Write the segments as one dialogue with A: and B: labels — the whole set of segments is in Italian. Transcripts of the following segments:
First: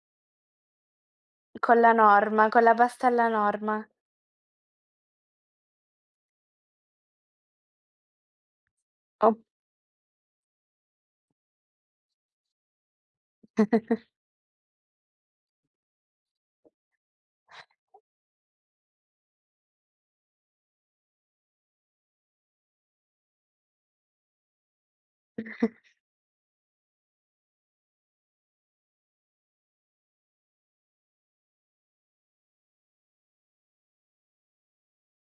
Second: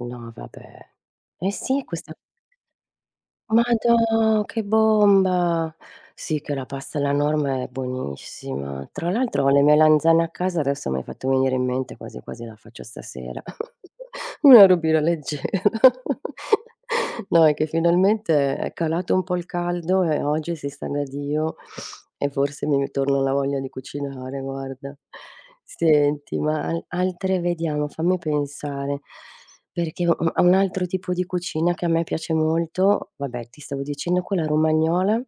A: No vabbè. Eh si
B: Con
A: è
B: la
A: questa
B: norma, con la pasta alla norma.
A: madò che bomba! Sì che la pasta alla norma è buonissima. Tra
B: Op
A: l'altro ho le melanzane a casa adesso mi hai fatto venire in mente quasi quasi la faccio stasera.. Una robina leggera. No è che finalmente è calato un po' il caldo e oggi si sta da Dio e forse mi ritorna la voglia di cucinare guarda. Senti ma hai altre vediamo fammi pensare, perché u a un altro tipo di cucina che a me piace molto vabbè ti stavo dicendo quella romagnola,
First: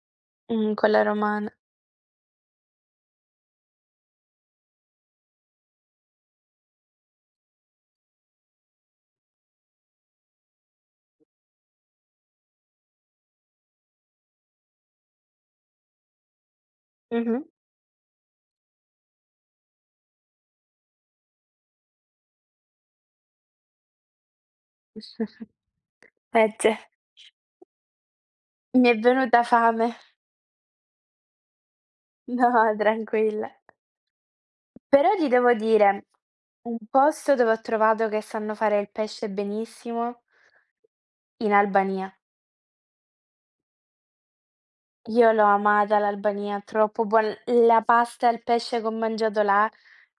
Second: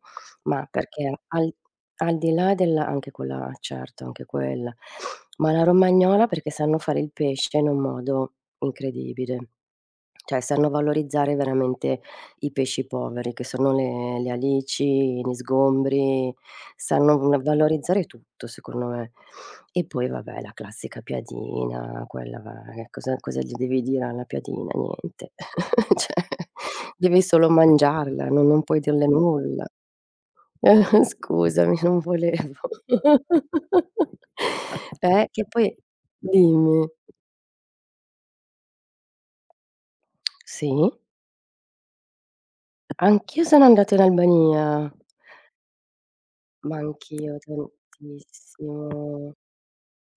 A: ma
B: Mh, quella
A: perché
B: romana.
A: al al di là della anche quella eh certo anche quella, ma la romagnola perché sanno fare il pesce in un modo incredibile. Cioè sanno valorizzare veramente i pesci poveri che sono le le alici, gli sgombri, sanno va
B: Mh-mh.
A: valorizzare tutto secondo me. E poi vabbè la classica piadina quella va che cosa cosa gli devi dire alla piadina, niente. Cioè
B: Eh ce
A: devi solo mangiarla, n non puoi
B: Mi è
A: dirle
B: venuta
A: nulla.
B: fame.
A: Scusami, non volevo
B: No, tranquilla. Però ti
A: Eh, che
B: devo
A: poi e
B: dire un
A: dimmi.
B: posto dove ho trovato che sanno fare il pesce benissimo
A: Sì?
B: in Albania.
A: Anch'io sono andata in Albania.
B: Io l'ho amata l'Albania,
A: Ma
B: troppo buon
A: anch'io
B: l la pasta e il pesce che ho
A: tantissimo.
B: mangiato là,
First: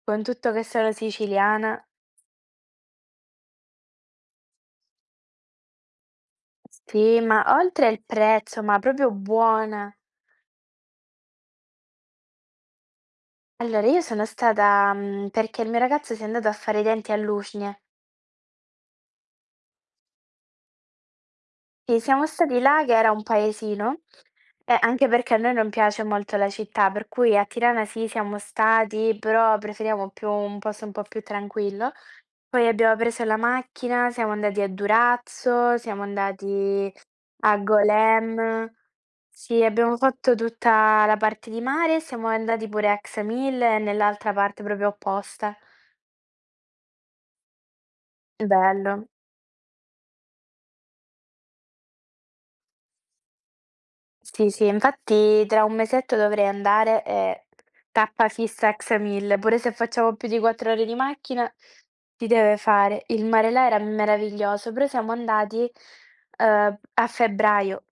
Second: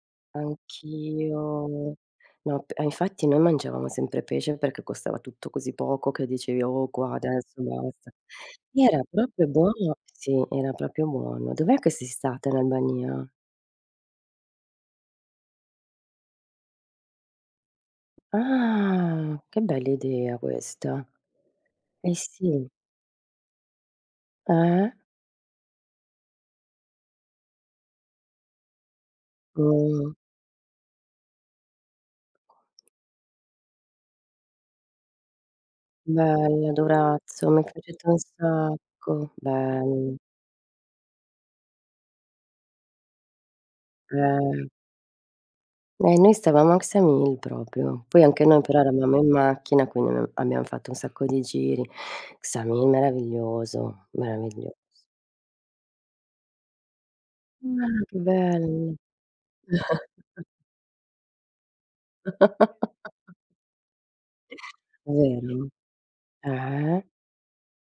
B: con tutto che sono siciliana.
A: Anch'io No, p e infatti noi mangiavamo sempre pesce perché costava tutto così poco che dicevi:" Oh qua
B: Sì, ma
A: adesso
B: oltre il
A: basta!"
B: prezzo, ma
A: Era
B: proprio
A: proprio
B: buona.
A: buono! Sì, era proprio buono. Dov'è che sei stata in Albania?
B: Allora io sono stata, mhmm, perché il mio ragazzo si è andato a fare i denti a Lushnjë.
A: Ah, che bell'idea questa.
B: Si,
A: Eh
B: siamo stati
A: si.
B: là che era un paesino e
A: Eh.
B: anche perché a noi non piace molto la città per cui a Tirana sì siamo stati però preferiamo
A: Mh.
B: più un posto un po' più tranquillo. Poi abbiamo preso la macchina, siamo andati a Durazzo, siamo
A: Bella
B: andati
A: Durazzo,
B: a
A: mi è piaciuta un
B: Golem.
A: sacco,
B: Sì, abbiamo
A: bella.
B: fatto tutta la parte di mare e siamo andati pure a Ksamil e nell'altra parte
A: Eh.
B: proprio opposta.
A: E noi stavamo a Ksamil proprio. Poi anche noi però
B: Bello.
A: eravamo in macchina quindi ab abbiam fatto un sacco di giri. Ksamil meraviglioso,
B: Sì, sì
A: meraviglioso.
B: infatti tra un mesetto dovrei andare e
A: Ma che
B: tappa fissa a
A: belli.
B: Ksamil, pure se facciamo più di 4 ore di macchina si deve fare. Il mare là era
A: È
B: meraviglioso, però siamo
A: vero?
B: andati, ehm, a
A: Eh.
B: febbraio.